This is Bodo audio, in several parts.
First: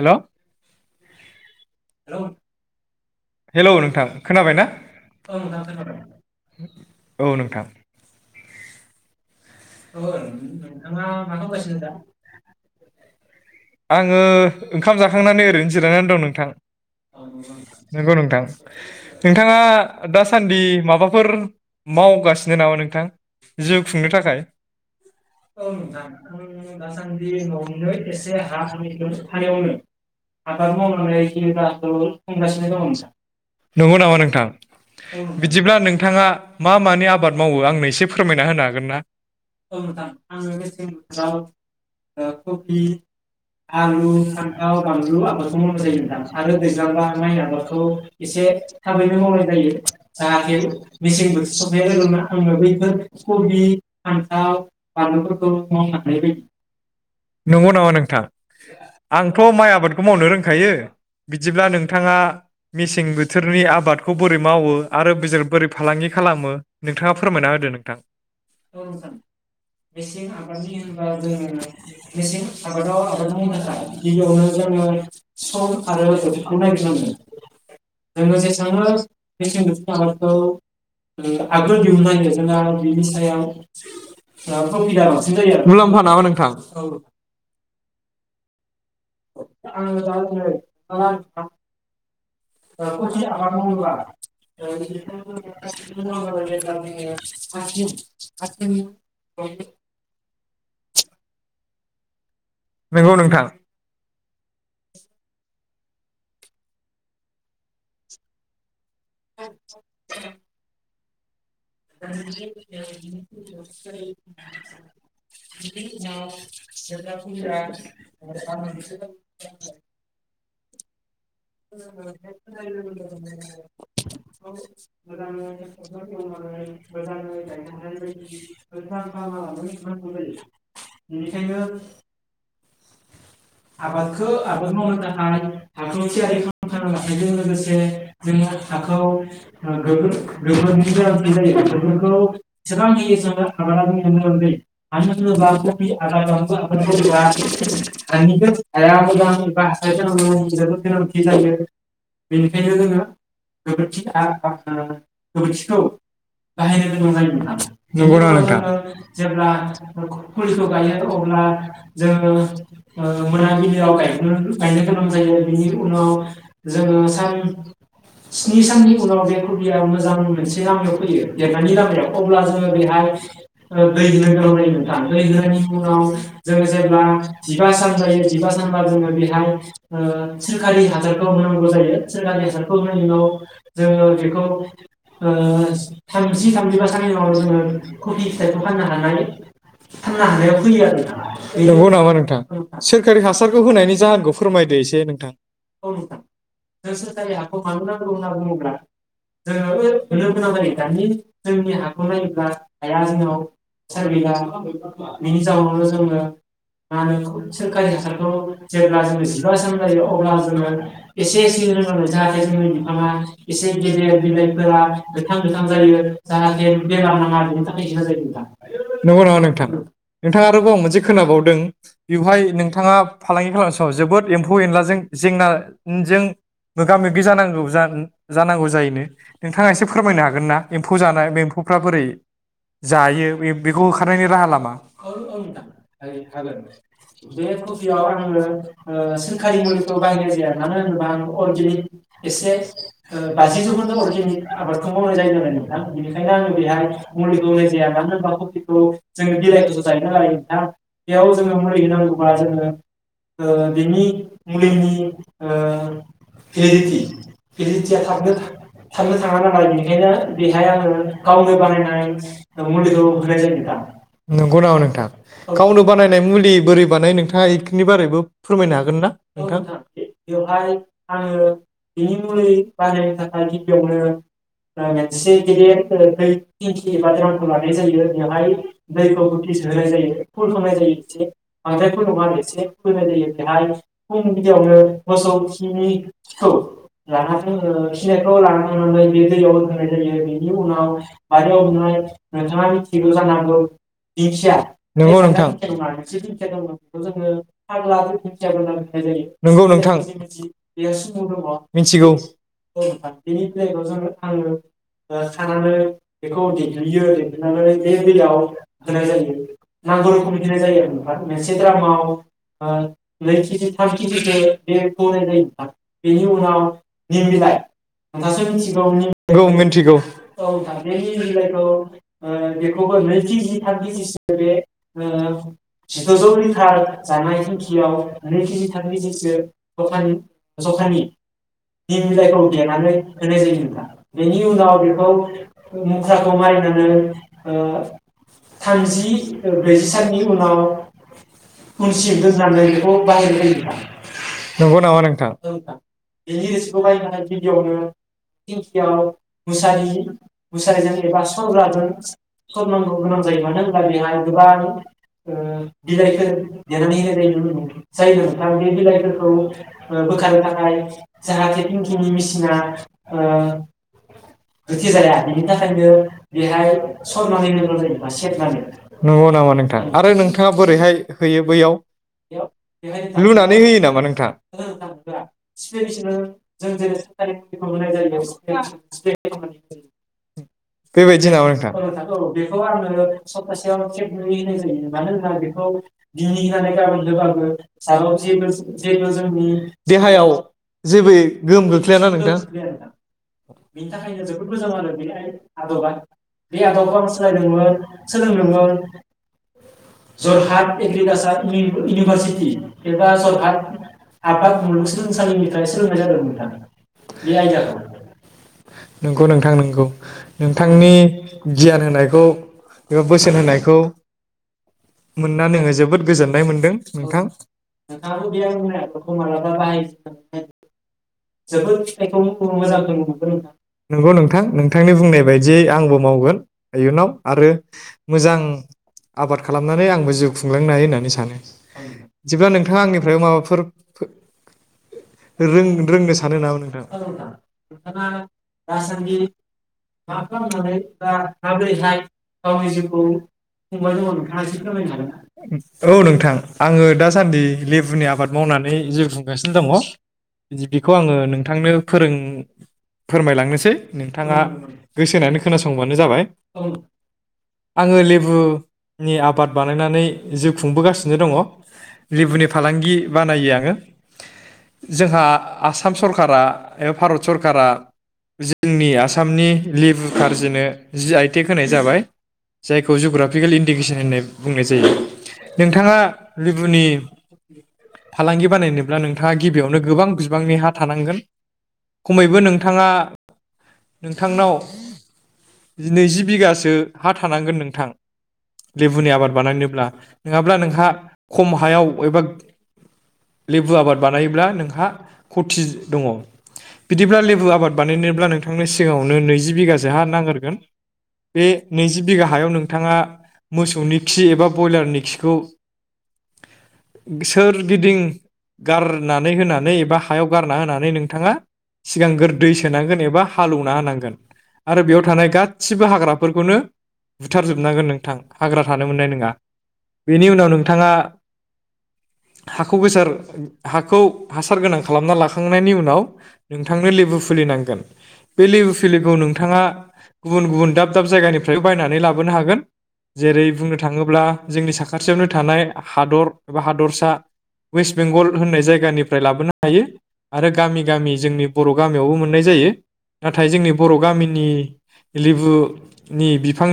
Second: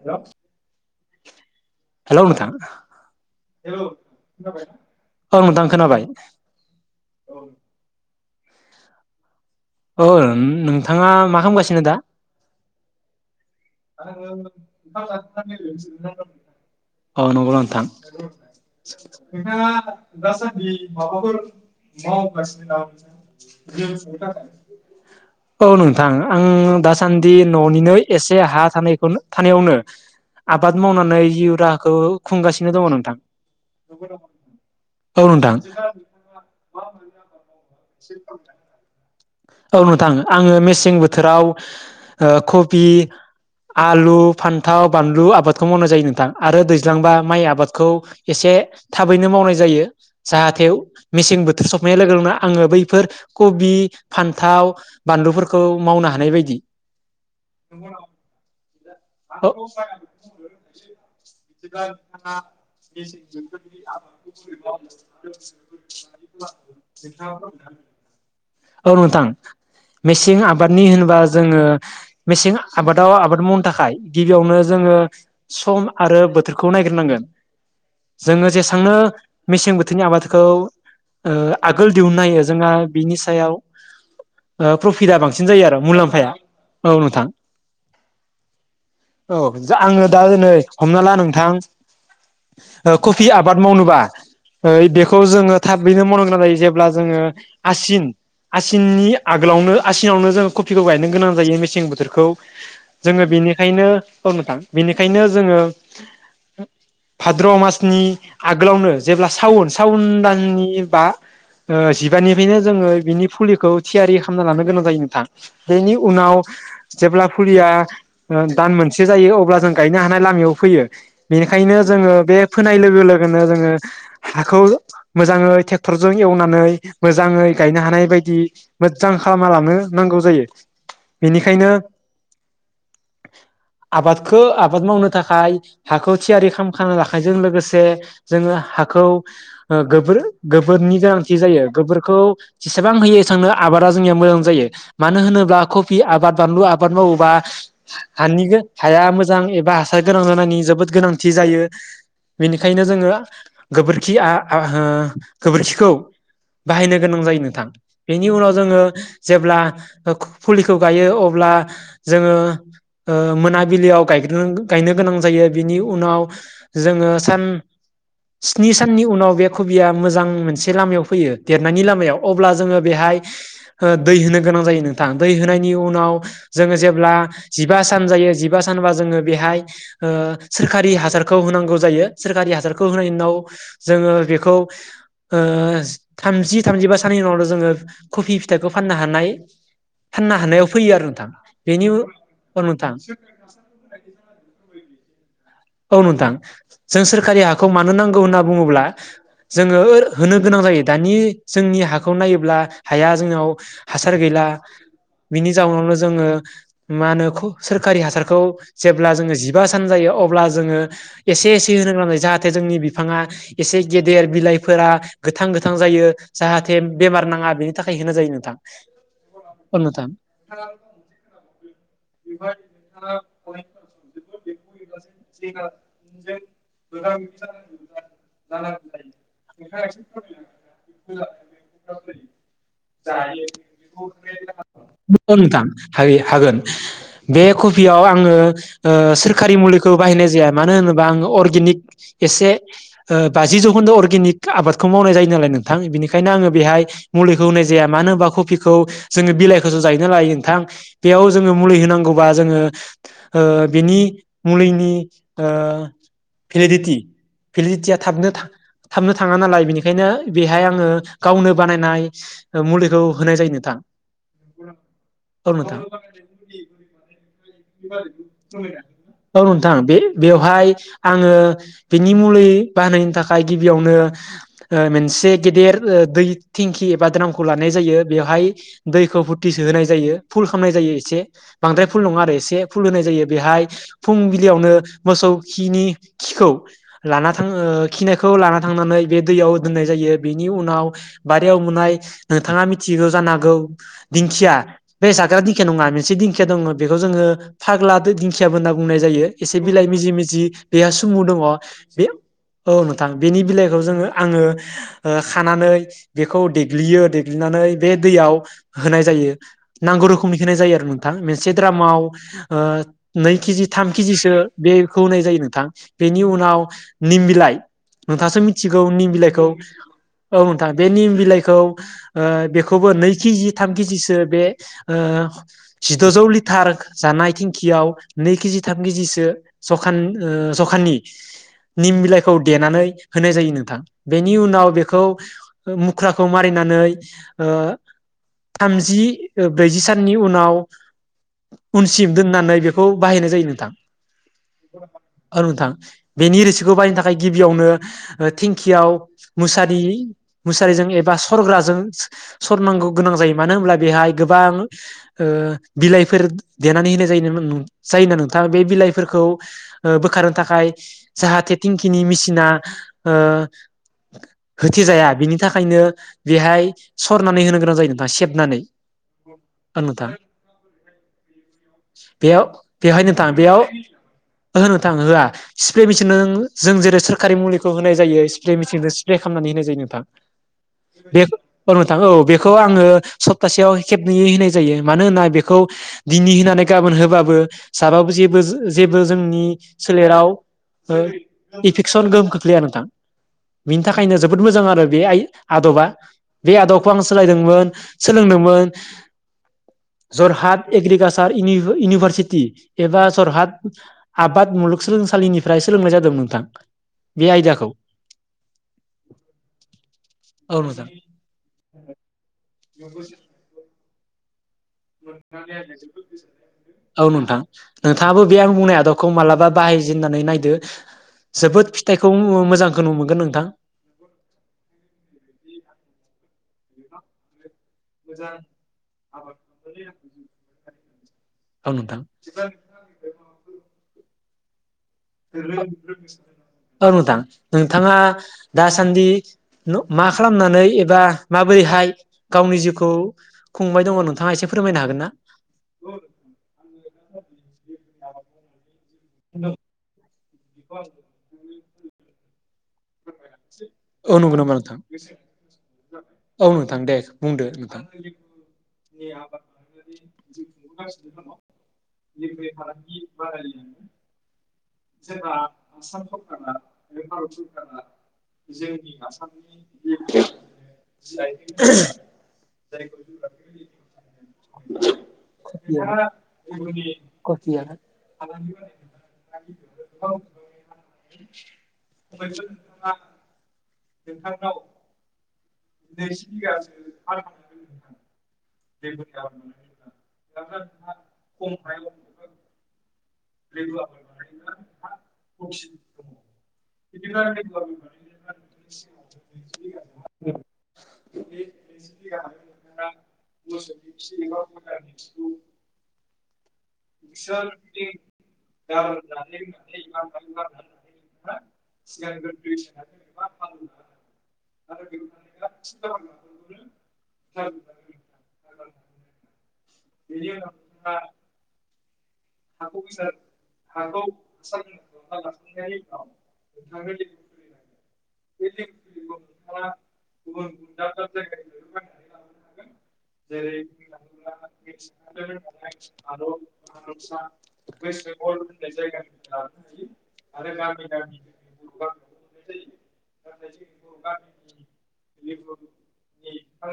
हेल' हेलौ नोंथां? हेलौ नोंथां, खोनाबाय ना? औ ओं नोंथां खोनाबाय खोनादों। औ नोंथां, [unintelligible] औ नोंथांङा मा मावगासिनो दा? आंङो ओंखाम जाखांनानै ओरैनो जिरायनानै दं नोंथां, औ नंगौ नोंथां [unintelligible] नंगौ नोंथां नोंथांङा दासान्दि माबाफोर मावगासिनो नामा नोंथां जिउ खुंनो थाखाय? औ नोंथां आं दासान्दि न'निनो एसे हा थानायखौ थानायावनो आबाद मावनानै जिउ राहाखौ खुंगासिनो दंङ नोंथां नंगौ नामा नोंथां औ नोंथां बिदिब्ला नोंथांङा मा मानि आबाद मावो आंनो एसे फोरमायना होनो हागोन ना औ नोंथां आङो मेसें बोथोराव ओ कबि आलु फान्थाव बानलु आबादखौ मावनाय जायो नोंथां आरो दैज्लांबा माइ आबादखौ एसे थाबैनो मावनाय जायो जाहाथे मेसें बोथोर सफैनाय लोगो लोगोनो आंङो बैफोर कबि थाव फान्थाव बानलुफोरखौ मावनो हानाय मावनानै बायदि [unintelligible] नंगौ नामा नोंथां आंथ औ माइ आबादखौ मावनो रोंखायो बिदिब्ला नोंथांङा मेसें बोथोरनि आबादखौ बोरै मावो आरो बिसोर बोरै फालांगि खालामो नोंथांङा फोरमायना होदो नोंथां औ नोंथां नोथां मेसें आबादनि होनबा जोंङो जोङो मेसें आबादाव आबाद मावनो थाखाय गिबियावनो जोंङो सम आरो बोथोरखौ नायग्रोनांगोन जोंङो जोङो जेसेबांनो जेसांनो मेसें बोथोरनि आबादखौ आगोल दिहुनो हायो जोंहा बिनि सायाव [inaudible] ओ फ्रफिटा प्रफिटआ बांसिन जायो आरो मुलाम्फा नामा मुलाम्फाया नोंथां औ औ जा आंङो दा दोनै आङो हमना ला नोंथां ओ कफि आबाद मावनोबा ओ बेखौ जोङो थाबैनो मावनो गोनां जायो जेब्ला जोङो आसिन [unintelligible] आसिननि आगोलावनो आसिनावनो जोंङो कफिखौ गायनो गोनां जायो मेसें बोथोरखौ नंगौ जोंङो नोंथां। बेनिखायनो औ नोंथां बिनिखायनो जोंङो भाद्र मासनि आगोलावनो जेब्ला सावन सावन दाननि बा ओ जिबानिफायनो जोंङो बिनि फुलिखौ थियारि खालामना लानो गोनां जायो नोंथां बेनि उनाव जेब्ला फुलिया ओ दान मोनसे जायो अब्ला जों गायनो हानाय लामायाव फैयो बे ओंखायनो जोंङो बे फोनाय लोगो लोगोनो जोंङो हाखौ मोजांङै टेक्टरजों एवनानै मोजाङै गायनओ हा नाय बायदि मोज्जां खालामना गायखांनानै लानो नांगौ जायो बेनिखायनो बेनिखायनो आबादखो आबाद मावनो थाखाय हाखौ थियारि खामखाना लाखायजों लोगोसे जोंङो हाखौ गोबोर गोबोरनि गोनांथि जायो गोबोरखौ जेसेबां होयो एसांनो आबादा जोंनिया मोजां जायो मानो होनोब्ला कफि आबाद बानलु आबाद मावोबा हानि गो हाया मोजां एबा हासार गोनां जानायनि जोबोद गोनांथि जायो बेनिखायनो जोंङो गोबोरखि आ आ हो गोबोरखिखौ बाहायनो गोनां जायो नों थां बेनि उनाव जोंङो जेब्ला खु-फुलिखौ गायो अब्ला जोङो जोंङो ओ मोनाबिलियाव गायग्रो-गायनो गोनां जायो बिनि उनाव जोंङो सान स्नि साननि उनाव बे कबिया मोजां मोनसे लामायाव फैयो देरनायनि लामायाव अब्ला जोंङो बेहाय दै होनो गोनां जायो नोंथां दै होनायनि उनाव जोंङो जेब्ला जिबा सान जायो जिबा सानबा जोंङो बेहाय ओ सोरखारि हासारखौ होनांगौ जायो सोरखारि हासारखौ होनाय उनाव जोंङो बेखौ ओ थामजि थामजिबा साननि उनाव जोङो कफि फिथाइखौ फाननो हानाय फाननो हानायाव फैयो आरो नोंगौ नामा नों थां औ नोंथां सोरखारि हासारखौ होनायनि जाहोनखौ फोरमायदो इसे दे नोंथां औ नोंथां जों सोरखारि हाखौ मानो नांगौ होनना बुङोब्ला जोङो ओर होनो गोनां जायो दानि जोंनि हाखौ नायोब्ला हाया जोंनाव सार हासार बिगा गैला बिनि जाउनावनो जोङो मा होनो सोरखारि हासारखौ जेब्ला जोङो जिबा सान जायो अब्ला जोङो एसे एसे होनो गोनां जायो जाहाथे जोंनि बिफाङा एसे गेदेर बिलाइफोरा गोथां गोथां जायो जाहाते बेमार नाङा बेनि थाखाय होनाय जायो नोंथां। नंगौ नामा नोंथां? नोंथां आरोबाव मोनसे खोनाबावदों बेवहाय नोंथाङा फालांगि खालामनाय समाव जोबोद एम्फौ एनलाजों जे जों मोगा मोगि जानांगौ जानां-जानांगौ जायोनो नोंथाङा एसे फोरमायनो हागोन ना एम्फौ जानाय बे एम्फौफ्रा बोरै जायो बे बेखौ होखारनायनि राहा लामा? औ औ नोंथां हायो हागोन बे कफियाव आङो ओ सोरखारि मुलि खौ बाहायनाय जाया मानो होनोबा आङो अरगेनिक एसे ओ बाजि जौखोन्दो अरगेनिक आबादखौ मावनाय जायोनालाय नोंथां बेनिखायनो आङो बेहाय मुलैखौ होनाय जाया मानो होनबा नोंथां कफिखौ जोङो बिलाइखोसो जायो नालाय नोंथां बेयाव जों मुलि होनांगौबा जोङो ओ बिनि मुलिनि ओ भेलिडिटि भेलिदिटि भेलिदिटिया थाबनो थाबनो थाङा नालाय इनिखायनो बेहाय आङो गावनो बानायनाय मुलिखौ होनाय जायो नोंथां। नोंगौ नामा नोंथां? औ। गावनो बानाय नाय मुलि बोरै बानायो नोंथाङा इख औ नोंथां बे-बेवहाय आङो बेनि मुलि बानायनो थाखाय गिबियावनो ओ मोनसे गेदेर दै थिंखि एबा द्रामखौ लानाय जायो बेवहाय दैखौ फुरथि सोनाय होनाय जायो फुल खामनाय जायो एस से बांद्राय फुल नङा आरो एसे एसे फुल होनाय जायो बेहाय फुंबिलियावनो मोसौ खिनि खिखौ लाना थां खिनायखौ लाना थांनानै बे दैयाव दोननाय जायो बेनि उनाव बारियाव मोननाय नोंथाङा मिथिगौ जानो हागौ दिंखिया बे जाग्राया दिंखिया नङा से दिंखिया दङ बेखौ जोङो फाग्ला दिंखियाबो होनना बुंनाय जायो एसे बिलाइ मिजि मिजि बेहा सुमु दङ। बे औ नोंथां बेनि बिलाइखौ जोङो आङो ओ खानानै बेखौ देग्लियो देग्लिनानै बे दैयाव होनाय जायो नांगौ रोखोमनि होनाय जायो आरो नोंथां से द्रामाव ओ नै केजि थाम केजिसो बेखौ होनाय जायो नोंथां बेनि उनाव निम बिलाइ नोंथाङासो मिथिगौ निम बिलाइखौ औ नोंथां बे निम बिलाइखौ ओ बेखौबो नै केजि थाम केजिसो बे ओ जिदजौ लिटार जानाय थिंखियाव नै केजि थाम केजिसो ज'खान जखानि ओ ज'खाननि जखानि निम बिलाइखौ देनानै होनाय जायो नोंथां बेनि उनाव बेखौ मुख्राखौ मारिनानै ओ थामजि ब्रैजि साननि उनाव [unintelligible] सिम दोननानै बेखौ बाहायनाय जायो नोंथां। नंगौ नामा औ नोंथां बेनि रिसिखौ बाहायनो थाखाय गिबियावनो थेंखियाव दिंखियाव मुसारि मुसारिजों एबा सरग्राजों स-सरनांगौ गोनां जायो मानो होनोमब्ला बेहाय गोबां ओ बिलाइफोर [unintelligible] देनानै होनाय जायो जाय जायोना नोंथां बे नोंथांनि बिलाइफोरखौ ओ बोखायनो थाखाय जाहाथे थिंखिनि टेंकिनि मेसिना मिसिना ओ होथेजाया बेनि थाखायनो बेहाय सरनानै होनाय जायो बा सेबनानै। नंगौ नामा नोंथां? ओम। आरो नोंथां थाङा बोरैहाय बेयाव बेवहाय नोंथां लुनानै बेयाव होयो नामा नोंथां? ओहो नोंथां होआ स्प्रे मेचनजों जों जेरै सोरखारि मुलिखौ होनाय जायो स्प्रे मेचनजों स्प्रे खालामनानै होनाय जायो नोंथां। बे बेबायदि नामा औ नोंथां औ बेखौ आङो सप्तासेयाव खेबनैै होनाय जायो मानो होनबाहाय बे [unintelligible] दिनि होननानै गाबोन होबाबो जाबाबो जेबो जेबो जोंनि सोलेराव जेबो गोहोम इफेकसन गोख्लैयाना गोहोम खोख्लैया नोंथां। बिनि थाखायनो जोबोद मोजां आरो बे आइ आदबा बे आदबखौ आं सोलायदोंमोन सोलोंदोंमोन जरहाट एग्रिकालसार इउनिभारसिटि एबा जरहाट आबाद मुलुगसोलोंसालिनिफ्राय सोलोंनाय जादों नोंथां बे आयदाखौ नंगौ नोंथां नंगौ औ नोंथांनि गियान होनायखौ एबा बोसोन होनायखौ मोननानै आङो जोबोद गोजोननाय मोनदों औ नोंथां, नोंथाङाबो बे आं बुंनाय आदबखौ मालाबा बाहायजेननानै नायदो जोबोद फिथाइखौ मोजांखौ मोनगोन नोंथां नंगौ नोंथां नोंथांनि बुंनाय बायदियै आंबो मावगोन। इयुनाव आरो मोजां आबाद खालामनानै आंबो जिउ खुंलांनो हायो होनना सानो औ नोंथां बिदिब्ला नोंथां आंनिफ्रायबो माबाफोर [unintelligible] रों [unintelligible] रोंनो सानो नामा नोंथां, औ नोंथाङा दासान्दि मा खालामनानै एबा माबोरैहाय गावनि जिउखौ खुंबाय दङ नोंथाङा एसे फोरमायनो हागोन ना औ नोंथां आङो दासान्दि लेबुनि आबाद मावनानै जिउ खुंगासिनो दङ। बिखौ आङो नोंथांनो फोरों फोरमायलांनोसै औ नंगौ नोंथाङा नामा नोंथां गोसो होनानै खोनासंबानो जाबाय औ नोंथां दे बुंदो आङो लेबुनि आबाद बानायनानै जिउ खुंबोगासिनो दङ। लेबुनि फालांगि बानायो आङो। जोंहा आसाम सरकारा एबा भारत सरकारा जोंनि आसामनि लेबु खारजिनो जि आइ टेक होनाय जाबाय जायखौ जग्राफिकेल इन्डिकेसन होननाय बुंनाय जायो। नोंथाङा लेबुनि नोंथां फालांगि बानायनोब्ला नोंथाङा गिबियावनो गोबां बि बांनि हा थानांगोन खमैबो नोंथाङा [inaudible] नोंथांनाव नैजि बिगासो हा थानांगोन नोंथां लेबुनि आबाद बानायनोब्ला नङाब्ला नोंहा खम हायाव एबा लेबु आबाद बानायोब्ला नोंहा खति दङ बिदिब्ला लेबु आबाद बानायनोब्ला नोंथांनो सिगाङावनो नैजि बिगासो हा नांग्रोगोन। बे नैजि बिघा हायाव नोंथाङा मोसौनि खि एबा ब्रयलारनि खिखौ सोरगिदिं गारनानै होनानै एबा हायाव गारना होनानै नोंथाङा सिगांग्रो दै सोनांगोन एबा हालौवना होनांगोन आरो बेयाव थानाय गासिबो हाग्राफोरखौनो बुथारजोबनांगोन नोंथां हाग्रा थानो मोननाय नङा। बेनि उनाव नोंथाङा हाखौ गोसार हाखौ हासार गोनां खालामना लाखांनायनि उनाव नोंथांनो लेबु फुलि नांगोन बे लेबु फुलिखौ नोंथाङा गुबुन-गुबुन दाब-दाब जायगानिफ्राय बायनानै लाबोनो हागोन जेरै बुंनो थाङोब्ला जोंनि साखाथियावनो थानाय वेस्ट बेंगल होननाय जायगानिफ्राय लाबोनो आरो गामि-गामि जोंनि बर गामियावबो मोननाय जायो नाथाय जोंनि बर गामिनि लेबु नि बिफां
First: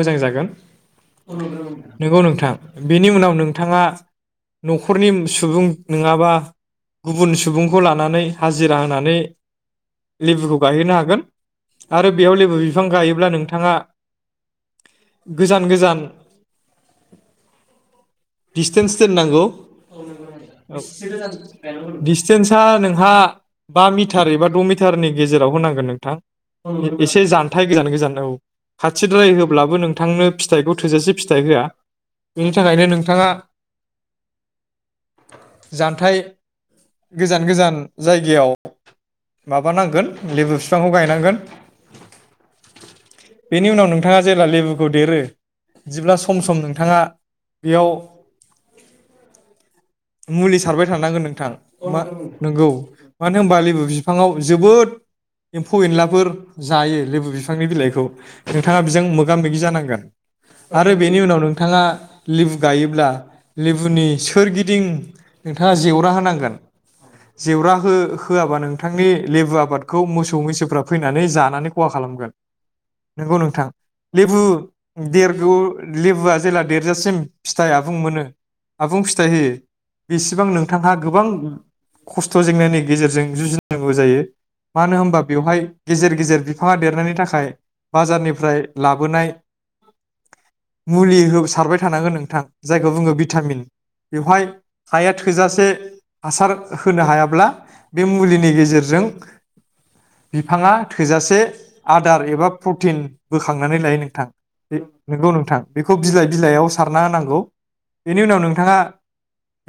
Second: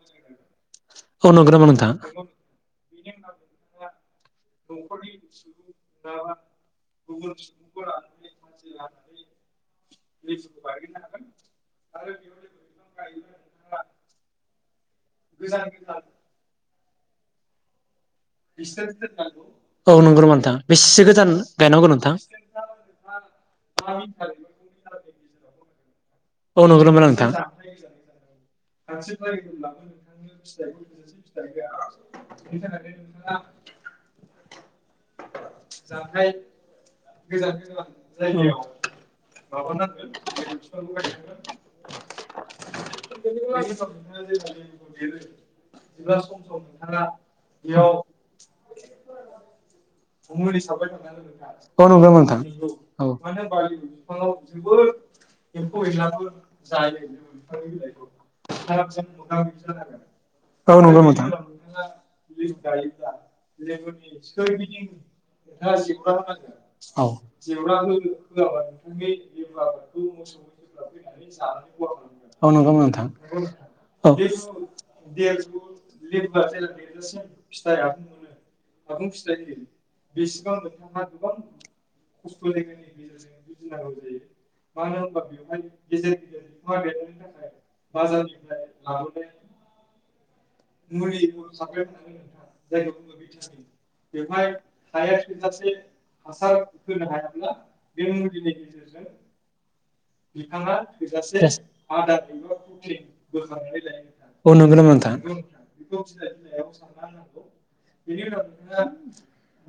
मोजां जागोन औ नंगौ नामा नोंथां? नंगौ नोंथां। बेनि उनाव नोंथाङा नखरनि सुबुं नङाबा गुबुन सुबुंखौ लानानै हाजिरा होनानै लेबुखौ गायहोनो हागोन आरो बेयाव लेबु बिफां गायोब्ला नोंथाङा गोजान-गोजान दिसटेन्स दोननांगौ औ नंगौ नामा नोंथां औ बेसेसो गोजान गायनांगौ नोंथां दिसटेन्सा नोंहा बा मिटार एबा द मिटारनि गेजेराव होनांगोन। नोंथां औ नंगौ नामा एसे नोंथां? जानथाय गोजान-गोजान औ। खाथिद्राय होब्लाबो नोंथांनो फिथाइखौ थोजासे फिथाइ होआ। बेनि थाखायनो नोंथाङा जानथाय गोजान-गोजान जायगायाव माबानांगोन लेबु बिफांखौ गायनांगोन। बेनि उनाव नोंथाङा जेब्ला लेबुखौ देरो बिदिब्ला सम सम नों नोंथाङा बेयाव मुलि सारबाय थानांगोन नोंथां औ मा नंगौ नामा नोंथां नंगौ मानो होनबा लेबु बिफाङाव जोबोद एम्फौ एनलाफोर जायो लेबु बिफांनि बिलाइखौ। नोंथाङा बेजों मोगा मोगि जानांगोन औ आरो नंगौ बेनि नोंथां उनाव नोंथाङा लेबु गायोब्ला लेबुनि सोरगिदिं नोंथाङा जेवरा होनांगोन जेवरा हो होआबा नोंथांनि लेबु आबादखौ मोसौ मैसोफ्रा फैनानै जानानै खहा खालामगोन। औ नंगौ नोंथां नोंथां लेबु देरगौ लुबुआ जेला देरजासिम फिथाइ आबुं मोनो आबुं फिथाइ होयो बेसेबां नोंथाङा गोबां खस्थ जेंनानायनि गेजेरजों जुजिनांगौ जायो मानो होनबा बेवहाय गेजेर गेजेर बिफाङा देरनायनि थाखाय बाजारनिफ्राय लाबोनाय मुलि सारबाय थानांगोन नोंथां जायखौ बुङो भिटामिन बेवहाय हाया थोजासे हासार होनो हायाब्ला बे मुलिनि गेजेरजों बिफाङा थोजासे आदार एबा प्रटिन बोखांनानै लायो नोंथां औ नंगौ नामा नंगौ नोंथां बे बिलाइ बिलाइयाव सारना होनांगौ बेनि उनाव नोंथाङा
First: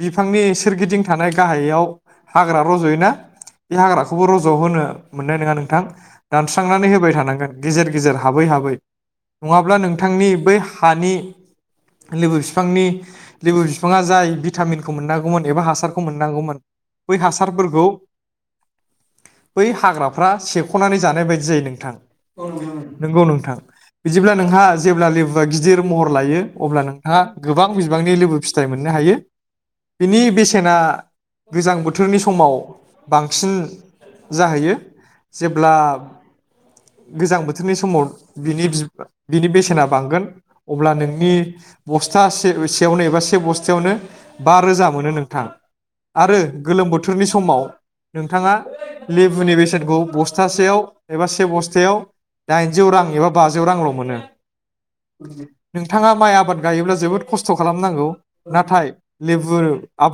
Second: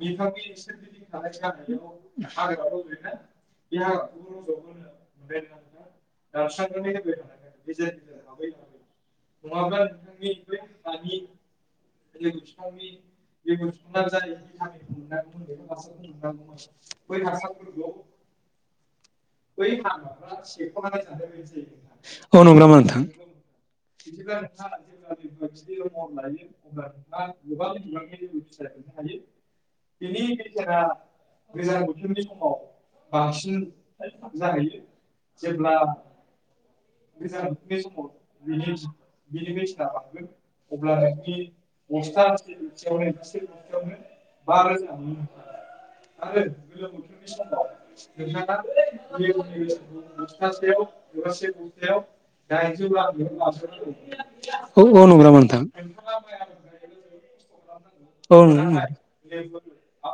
बिफांनि सोरगिदिं थानाय गाहायाव हाग्रा रजयोना बे हाग्राखौबो रजहोनो मोननाय नोङा नोंथां दानस्रांनानै होबाय थानांगोन गेजेर गेजेर हाबै हाबै नङाब्ला नोंथांनि बै हानि लेबु बिफांनि लेबु बिफाङा जाय भिटामिनखौ मोनांगौ एबा हासारखौ मोनांगौमोन बै हासारफोरखौ बै हाग्रा फुरा सेबखनानै जानाय बायदि जायो नोंथां औ नंगौ नामा नोंथां नोंगौ नोंथां बिदिब्ला नोंहा जेब्ला लेबुया गिद दिर महर लायो अब्ला नोंथाङा गोबां बिबांनि लेबु फिथाइ मोननो हायो बिनि बेसेना गोजां बोथोरनि समाव बांसिन जाहैयो जेब्ला गोजां बोथोरनि समाव बिनि बिनि बेसेना बांगोन अब्ला नोंनि बस्था से-सेयावनो एबा से बस्थायावनो बा रोजा मोनो नोंथां आरो गोलोम बोथोरनि समाव नोंथाङा लेबुनि बेसेन बस्थासेयाव एबा से बस्तायाव दाइनजौ रां एबा बाथौ रां ल' मोनो औ औ नंगौ नामा नोंथां नोंथाङा माइ आबाद गायोब्ला जोबोद खस्थ' खालामनांगौ औ नंगौ नंगौ नाथाय लेबुर आबाद